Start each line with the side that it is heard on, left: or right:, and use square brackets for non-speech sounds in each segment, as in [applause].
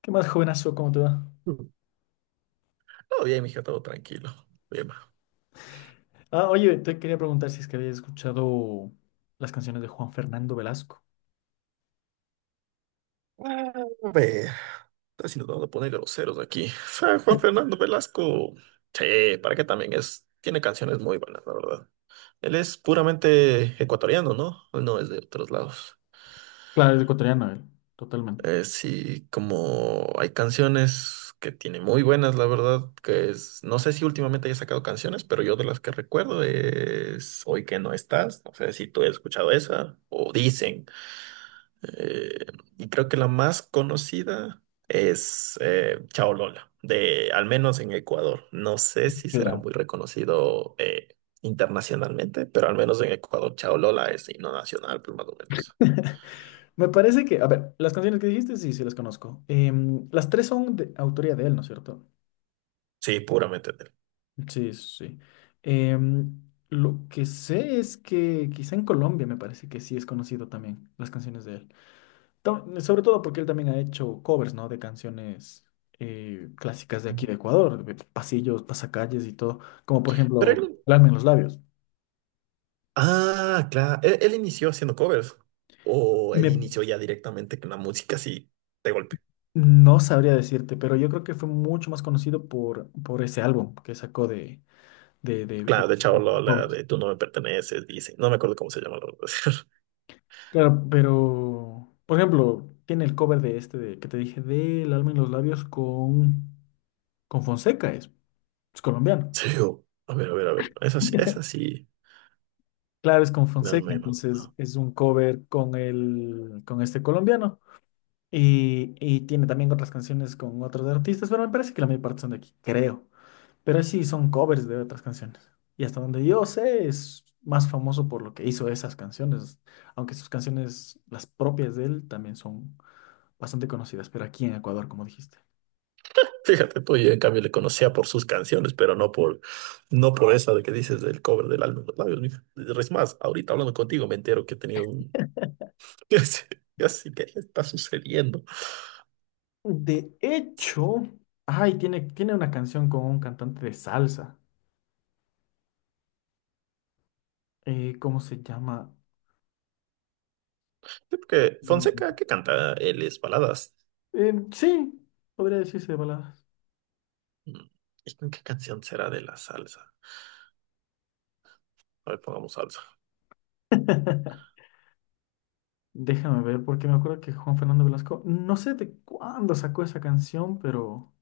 left: ¿Qué más, jovenazo? ¿Cómo te va?
right: Todo bien, mija, todo tranquilo. Bien, ma.
left: Ah, oye, te quería preguntar si es que habías escuchado las canciones de Juan Fernando Velasco.
right: A ver, si nos vamos a poner groseros aquí. O sea, Juan Fernando Velasco, sí, para qué también es, tiene canciones muy buenas, la verdad. Él es puramente ecuatoriano, ¿no? Él no es de otros lados.
left: Claro, es ecuatoriano él, totalmente.
right: Sí, como hay canciones que tiene muy buenas, la verdad, que es, no sé si últimamente haya sacado canciones, pero yo de las que recuerdo es Hoy que no estás, no sé si tú has escuchado esa, o Dicen. Eh, y creo que la más conocida es Chao Lola, de al menos en Ecuador. No sé si será
left: Claro.
right: muy reconocido internacionalmente, pero al menos en Ecuador Chao Lola es himno nacional, pues más o menos.
left: Me parece que, a ver, las canciones que dijiste, sí, sí las conozco. Las tres son de autoría de él, ¿no es cierto?
right: Sí, puramente de él.
left: Sí, sí. Em, lo que sé es que quizá en Colombia me parece que sí es conocido también las canciones de él. Sobre todo porque él también ha hecho covers, ¿no? De canciones clásicas de aquí de Ecuador, de pasillos, pasacalles y todo, como por
right: Pero
left: ejemplo,
right: él,
left: Alma en los labios.
right: ah, claro, él inició haciendo covers o él
left: Me,
right: inició ya directamente con la música así de golpe.
left: no sabría decirte, pero yo creo que fue mucho más conocido por ese álbum que sacó de
right: Claro, de Chao Lola,
left: covers.
right: de Tú no me perteneces, dice. No me acuerdo cómo se llama la verdad. [laughs]
left: Claro, pero, por ejemplo, tiene el cover de este de, que te dije, del Alma en los labios con Fonseca, es colombiano.
right: Sí, a ver. Es así, es
left: [laughs]
right: así.
left: Claro, es con
right: Al
left: Fonseca,
right: menos,
left: entonces
right: ¿no?
left: es un cover con el, con este colombiano. Y tiene también otras canciones con otros artistas, pero me parece que la mayor parte son de aquí, creo. Pero sí, son covers de otras canciones. Y hasta donde yo sé, es más famoso por lo que hizo esas canciones. Aunque sus canciones, las propias de él, también son bastante conocidas, pero aquí en Ecuador, como dijiste.
right: Fíjate tú, yo en cambio le conocía por sus canciones, pero no por esa de que dices del cover del álbum Los Labios, mija. Es más, ahorita hablando contigo me entero que he tenido un [laughs] que así que está sucediendo.
left: De hecho, ay, tiene una canción con un cantante de salsa. ¿Cómo se llama?
right: Sí, porque Fonseca,
left: Eh,
right: ¿qué canta? Él es baladas.
left: Sí, podría decirse de palabras.
right: Mm, ¿Y con qué canción será de la salsa? A ver, pongamos salsa.
left: [laughs] Déjame ver, porque me acuerdo que Juan Fernando Velasco, no sé de cuándo sacó esa canción, pero,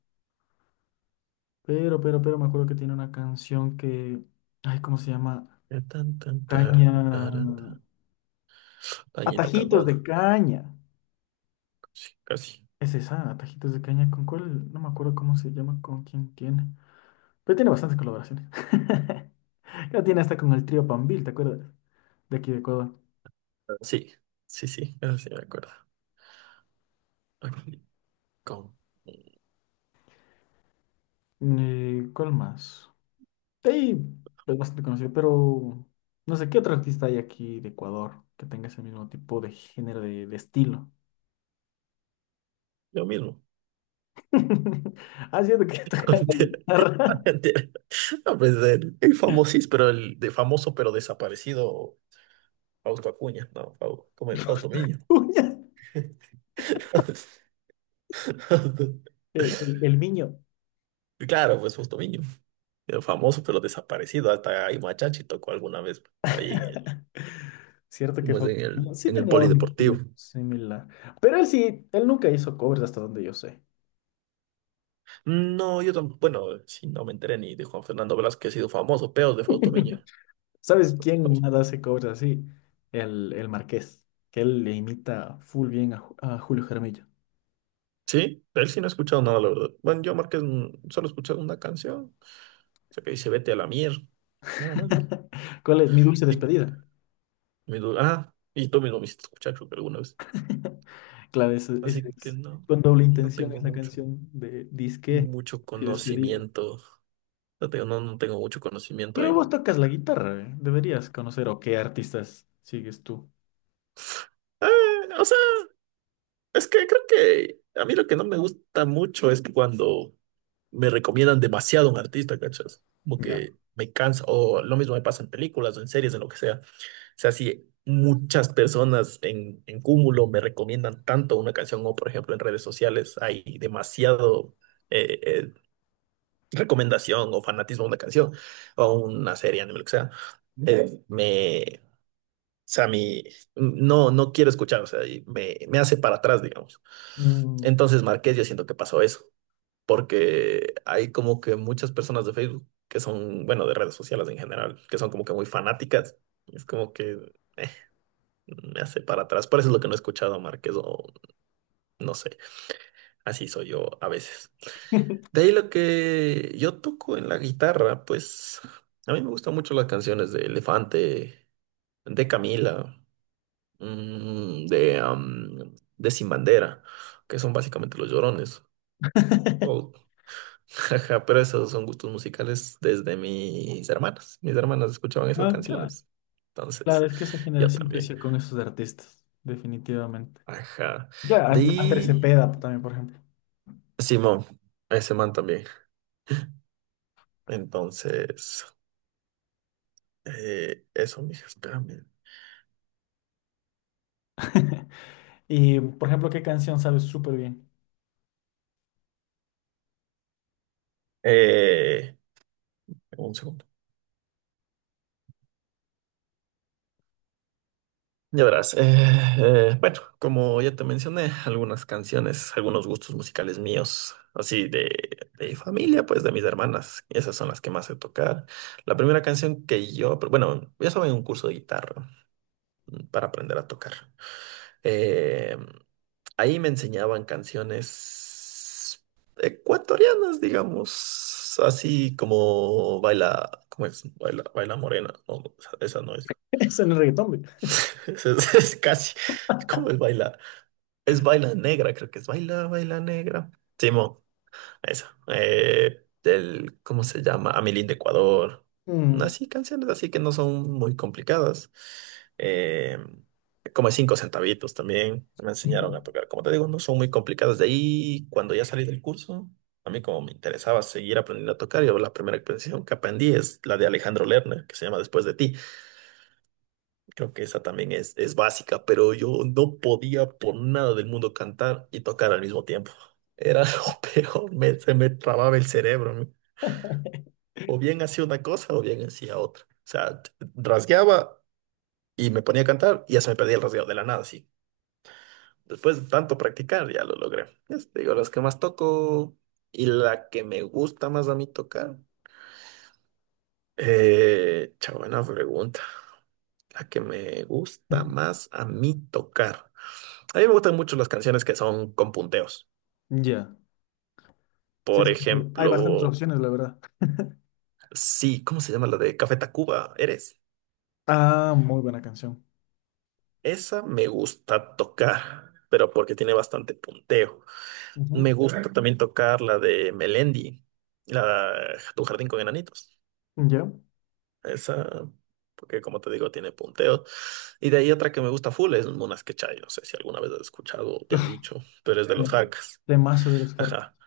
left: pero me acuerdo que tiene una canción que, ay, ¿cómo se llama?
right: Tan, tan, taran,
left: Caña,
right: taran, tan. Añita
left: Atajitos de
right: Cardona.
left: Caña.
right: Sí, casi.
left: Es esa, Atajitos de Caña, ¿con cuál? No me acuerdo cómo se llama, con quién tiene. Pero tiene bastantes colaboraciones. [laughs] Ya tiene hasta con el trío Pambil, ¿te acuerdas? De aquí de Ecuador.
right: Sí, sí, sí, eso sí me acuerdo. Aquí, con
left: ¿Cuál más? Sí, es bastante conocido, pero no sé qué otro artista hay aquí de Ecuador que tenga ese mismo tipo de género de estilo.
right: yo mismo.
left: [laughs] Haciendo que toca la
right: Pantera.
left: guitarra.
right: Pantera. No, pues pero el de famoso pero desaparecido Fausto Acuña, no, ¿cómo es? Fausto Miño.
left: [laughs] Uña.
right: [laughs] Fausto-
left: El niño.
right: Claro, pues Fausto Miño. El famoso pero desaparecido, hasta ahí Machachi tocó alguna vez ahí en el,
left: [laughs] Cierto que
right: ¿cómo es? En
left: Fausto
right: el,
left: Niño sí
right: en el
left: tenía un estilo
right: polideportivo.
left: similar. Pero él sí, él nunca hizo covers hasta donde yo sé.
right: No, yo tampoco, bueno, sí, no me enteré ni de Juan Fernando Velázquez, ha sido famoso, pero de Fausto Miño.
left: [laughs] ¿Sabes
right: No,
left: quién nada hace covers así? El Marqués, que él le imita full bien a, a Julio Jaramillo.
right: sí, de él sí no he escuchado nada, la verdad. Bueno, yo Márquez solo he escuchado una canción sea, que dice, vete a la mierda. Nada más, mira.
left: [laughs] ¿Cuál es mi dulce
right: Y
left: despedida?
right: ah, y tú mismo me hiciste escuchar, creo que alguna vez.
left: [laughs] Claro, ese
right: Así que
left: es
right: no,
left: con doble
right: no
left: intención, es
right: tengo
left: la
right: mucho,
left: canción de disque
right: mucho
left: y despedirme.
right: conocimiento. No tengo, no, no tengo mucho conocimiento
left: Pero vos
right: en.
left: tocas la guitarra, ¿eh? Deberías conocer o qué artistas sigues tú.
right: [sighs] O sea, es que creo que a mí lo que no me gusta mucho es cuando me recomiendan demasiado a un artista, ¿cachas? Como
left: Ya.
right: que me cansa, o lo mismo me pasa en películas o en series, en lo que sea. Sea, si muchas personas en cúmulo me recomiendan tanto una canción o, por ejemplo, en redes sociales hay demasiado eh, eh, recomendación o fanatismo a una canción o una serie, anime, lo que sea, me, o sea, mi, no, no quiero escuchar, o sea, y me hace para atrás, digamos.
left: Mm.
right: Entonces, Marqués, yo siento que pasó eso, porque hay como que muchas personas de Facebook que son, bueno, de redes sociales en general, que son como que muy fanáticas. Es como que me hace para atrás. Por eso es lo que no he escuchado, a Márquez, o no sé, así soy yo a veces. De ahí lo que yo toco en la guitarra, pues a mí me gustan mucho las canciones de Elefante, de Camila, de Sin Bandera, que son básicamente los llorones. O-
left: [laughs]
right: [laughs] pero esos son gustos musicales desde mis hermanas. Mis hermanas escuchaban esas
left: Ah, claro.
right: canciones.
left: Claro,
right: Entonces,
left: es que esa
right: yo
left: generación
right: también.
left: creció con esos artistas, definitivamente.
right: Ajá.
left: Claro,
right: De
left: Andrés
right: ahí.
left: Cepeda también, por ejemplo.
right: Simón, ese man también. Entonces, eso, mija, espérame.
left: [laughs] Y, por ejemplo, ¿qué canción sabes súper bien?
right: Eh, un segundo. Ya verás. Bueno, como ya te mencioné, algunas canciones, algunos gustos musicales míos, así de familia, pues de mis hermanas. Esas son las que más sé tocar. La primera canción que yo, pero bueno, yo estaba en un curso de guitarra para aprender a tocar. Eh, Ahí me enseñaban canciones ecuatorianas, digamos, así como baila, ¿cómo es? Baila, baila morena. No, no, esa no es.
left: [laughs] Eso no es reggaetón, güey.
right: [laughs] Es casi, ¿cómo es baila? Es baila negra, creo que es baila, baila negra. Simón esa. El, ¿cómo se llama? Amelín de Ecuador.
left: Mm.
right: Así, canciones así que no son muy complicadas. Eh, Como cinco centavitos también me enseñaron a tocar. Como te digo, no son muy complicadas. De ahí, cuando ya salí del curso, a mí como me interesaba seguir aprendiendo a tocar, yo la primera canción que aprendí es la de Alejandro Lerner, que se llama Después de ti. Creo que esa también es básica, pero yo no podía por nada del mundo cantar y tocar al mismo tiempo. Era [laughs] lo peor, se me trababa el cerebro, ¿no? O bien hacía una cosa o bien hacía otra. O sea, rasgueaba y me ponía a cantar y ya se me perdía el rasgueo de la nada, sí. Después de tanto practicar ya lo logré. Ya te digo, las que más toco y la que me gusta más a mí tocar. Buena pregunta. La que me gusta
left: [laughs]
right: más a mí tocar. A mí me gustan mucho las canciones que son con punteos.
left: Ya. Sí,
right: Por
left: es que hay bastantes
right: ejemplo,
left: opciones, la verdad.
right: sí, ¿cómo se llama la de Café Tacuba? ¿Eres?
left: Ah, muy buena canción.
right: Esa me gusta tocar, pero porque tiene bastante punteo.
left: Ujú.
right: Me gusta también tocar la de Melendi, la Tu jardín con enanitos.
left: ¿Ya?
right: Esa, porque como te digo, tiene punteos. Y de ahí otra que me gusta full es Munas Quechaya. No sé si alguna vez has escuchado o te han dicho, pero es de
left: Ya.
right: los, claro, jarcas.
left: Temazo de los Carcas.
right: Ajá.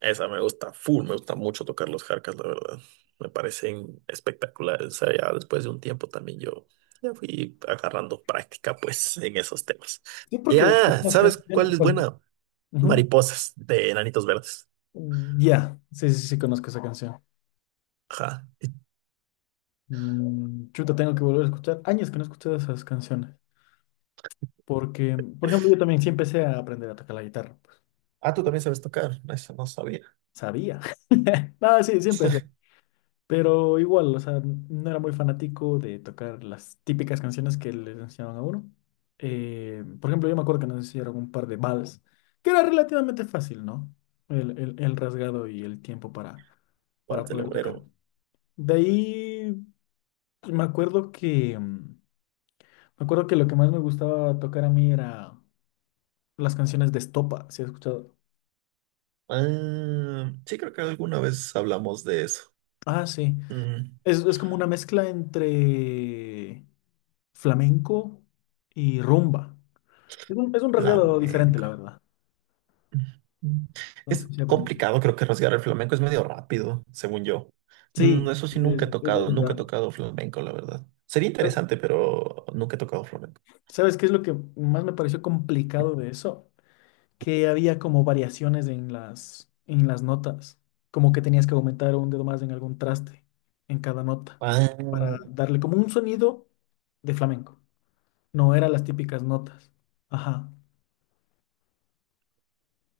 right: Esa me gusta full, me gusta mucho tocar los jarcas, la verdad. Me parecen espectaculares. O sea, ya después de un tiempo también yo ya fui agarrando práctica, pues, en esos temas.
left: Sí, porque hay
right: Ya,
left: unas
right: ¿sabes cuál
left: canciones.
right: es
left: ¿Cuál?
right: buena?
left: Ujú.
right: Mariposas de Enanitos Verdes.
left: Ya, sí, sí, sí, conozco esa canción.
right: Ajá.
left: Mm, chuta, tengo que volver a escuchar. Años que no he escuchado esas canciones. Porque, por ejemplo, yo también sí empecé a aprender a tocar la guitarra pues,
right: Ah, tú también sabes tocar. Eso no sabía.
left: sabía. [laughs] No, sí, sí empecé.
right: [laughs]
left: Pero igual, o sea, no era muy fanático de tocar las típicas canciones que les enseñaban a uno. Por ejemplo, yo me acuerdo que nos hicieron un par de vals, que era relativamente fácil, ¿no? El rasgado y el tiempo
right: ¿Cuál
left: para
right: del
left: poder tocar.
right: obrero?
left: De ahí, pues, me acuerdo que, mm, me acuerdo que lo que más me gustaba tocar a mí era las canciones de estopa, ¿si has escuchado?
right: Ah, sí, creo que alguna vez hablamos de eso.
left: Ah, sí.
right: Mm,
left: Es como una mezcla entre flamenco y rumba. Es un rasgado diferente,
right: Flamenco.
left: la verdad.
right: Mm.
left: Entonces
right: Es
left: sí aprendí.
right: complicado, creo que rasgar el flamenco es medio rápido, según yo.
left: Sí,
right: Eso sí,
left: es,
right: nunca he
left: es
right: tocado, nunca he
left: verdad.
right: tocado flamenco, la verdad. Sería interesante, pero nunca he tocado flamenco.
left: ¿Sabes qué es lo que más me pareció complicado de eso? Que había como variaciones en las notas, como que tenías que aumentar un dedo más en algún traste, en cada nota,
right: Ah,
left: para darle como un sonido de flamenco. No eran las típicas notas. Ajá.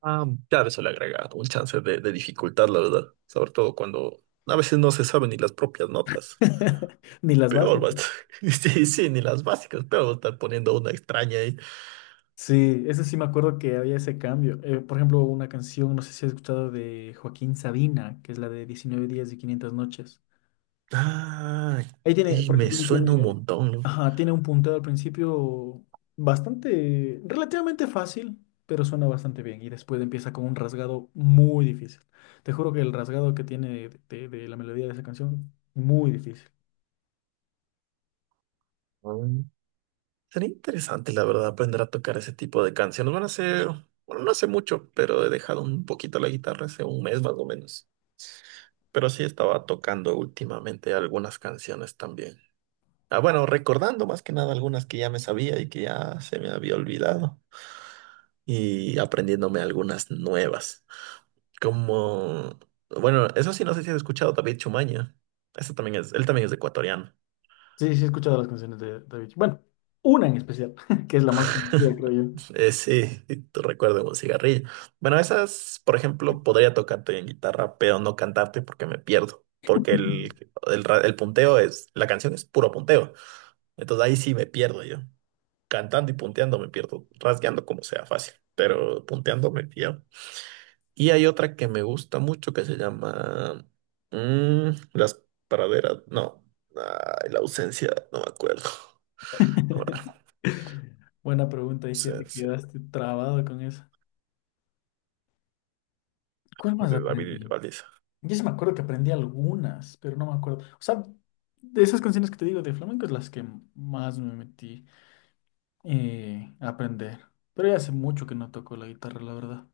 right: ah, claro, eso le agrega un chance de dificultad, la verdad. Sobre todo cuando a veces no se saben ni las propias notas.
left: [laughs] Ni las
right: Peor va a
left: básicas.
right: estar. [laughs] Sí, sí, ni las básicas. Peor va a estar poniendo una extraña.
left: Sí, eso sí me acuerdo que había ese cambio. Por ejemplo, una canción, no sé si has escuchado de Joaquín Sabina, que es la de 19 días y 500 noches.
right: Ah,
left: Ahí tiene,
right: y
left: por
right: me
left: ejemplo, ahí
right: suena un
left: tiene,
right: montón,
left: ajá, tiene un punteo al principio bastante, relativamente fácil, pero suena bastante bien. Y después empieza con un rasgado muy difícil. Te juro que el rasgado que tiene de la melodía de esa canción, muy difícil.
right: ¿no? Mm. Sería interesante, la verdad, aprender a tocar ese tipo de canciones. Bueno, hace, bueno, no hace mucho, pero he dejado un poquito la guitarra hace un mes más o menos. Pero sí estaba tocando últimamente algunas canciones también. Ah, bueno, recordando más que nada algunas que ya me sabía y que ya se me había olvidado. Y aprendiéndome algunas nuevas. Como, bueno, eso sí, no sé si has escuchado David Chumaña. Eso también es, él también es ecuatoriano.
left: Sí, sí, he escuchado las canciones de David. Bueno, una en especial, [laughs] que es la más conocida,
right: [laughs]
left: creo yo.
right: Sí, [laughs] te recuerdo un cigarrillo. Bueno, esas, por ejemplo, podría tocarte en guitarra, pero no cantarte porque me pierdo. Porque el punteo es, la canción es puro punteo. Entonces ahí sí me pierdo yo. Cantando y punteando me pierdo. Rasgueando como sea fácil, pero punteando me pierdo. Y hay otra que me gusta mucho que se llama Las praderas. No, ay, la ausencia, no me acuerdo. [laughs] Ahora,
left: [laughs] Buena pregunta, y si te
right: ausencia
left: quedaste trabado con eso. ¿Cuál más
right: de David
left: aprendí?
right: Valdés.
left: Yo sí me acuerdo que aprendí algunas, pero no me acuerdo. O sea, de esas canciones que te digo de flamenco es las que más me metí a aprender. Pero ya hace mucho que no toco la guitarra, la verdad.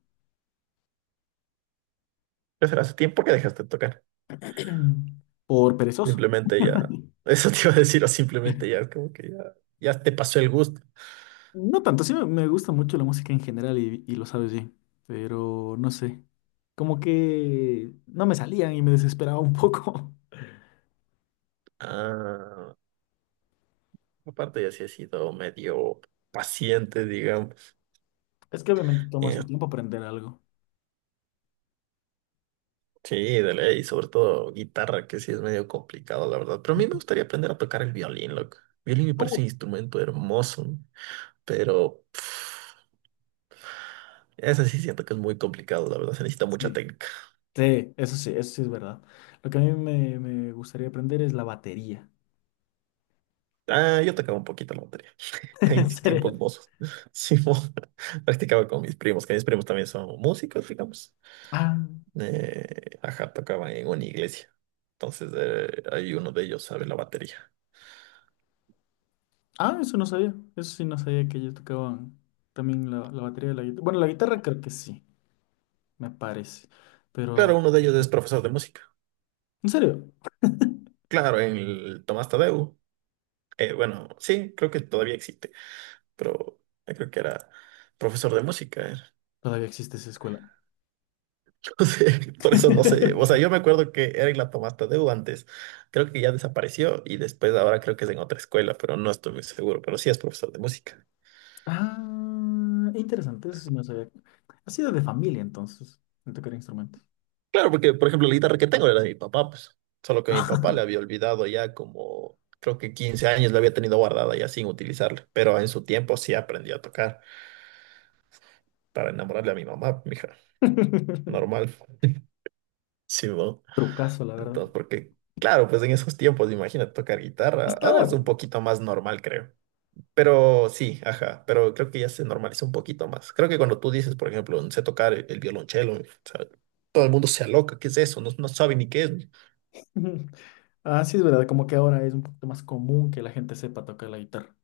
right: ¿Qué será? ¿Hace tiempo que dejaste de tocar?
left: [clears throat] Por perezoso.
right: Simplemente ya, [laughs] eso te iba a decir, o simplemente ya, es como que ya, ya te pasó el gusto.
left: No tanto, sí me gusta mucho la música en general y lo sabes bien, pero no sé. Como que no me salían y me desesperaba un poco. [laughs]
right: Ah, aparte ya sí he sido medio paciente, digamos.
left: Es que obviamente toma
right: Eh,
left: su tiempo aprender algo.
right: sí, de ley, sobre todo guitarra, que sí es medio complicado, la verdad. Pero a mí me gustaría aprender a tocar el violín, loco. Violín me
left: Uh,
right: parece un instrumento hermoso, ¿no? Pero ese sí siento que es muy complicado, la verdad, se necesita mucha
left: Sí,
right: técnica.
left: sí, eso sí, eso sí es verdad. Lo que a mí me gustaría aprender es la batería.
right: Ah, yo tocaba un poquito la batería.
left: [laughs]
right: En
left: ¿En
right: mis tiempos
left: serio?
right: mozos, [laughs] Simón, [laughs] practicaba con mis primos, que mis primos también son músicos, digamos.
left: Ah,
right: Ajá, tocaban en una iglesia. Entonces, ahí uno de ellos sabe la batería.
left: Eso no sabía. Eso sí no sabía que ellos tocaban también la batería de la guitarra. Bueno, la guitarra creo que sí, me parece. Pero,
right: Claro, uno de ellos es profesor de música.
left: ¿en serio
right: Claro, en el Tomás Tadeu. Bueno, sí, creo que todavía existe, pero yo creo que era profesor de música, era.
left: todavía existe esa escuela?
right: Entonces, [laughs] por eso no sé. O sea,
left: [laughs]
right: yo me acuerdo que era en la Tomás Tadeu antes. Creo que ya desapareció y después ahora creo que es en otra escuela, pero no estoy muy seguro, pero sí es profesor de música.
left: Ah, interesante, eso sí no sabía. Ha sido de familia entonces, el tocar instrumentos.
right: Claro, porque por ejemplo la guitarra que tengo era de mi papá, pues, solo que mi papá la había olvidado ya como, creo que 15 años la había tenido guardada ya sin utilizarla, pero en su tiempo sí aprendí a tocar para enamorarle a mi mamá, mija,
left: [laughs]
right: normal, [laughs] sí, ¿no?
left: Trucazo, la verdad.
right: Entonces, porque, claro, pues en esos tiempos, imagínate tocar guitarra,
left: Hasta
right: ahora es
left: ahora.
right: un poquito más normal, creo, pero sí, ajá, pero creo que ya se normalizó un poquito más. Creo que cuando tú dices, por ejemplo, no sé tocar el violonchelo, o sea, todo el mundo se aloca, ¿qué es eso? No, no sabe ni qué es.
left: [laughs] Ah, sí, es verdad, como que ahora es un poquito más común que la gente sepa tocar la guitarra.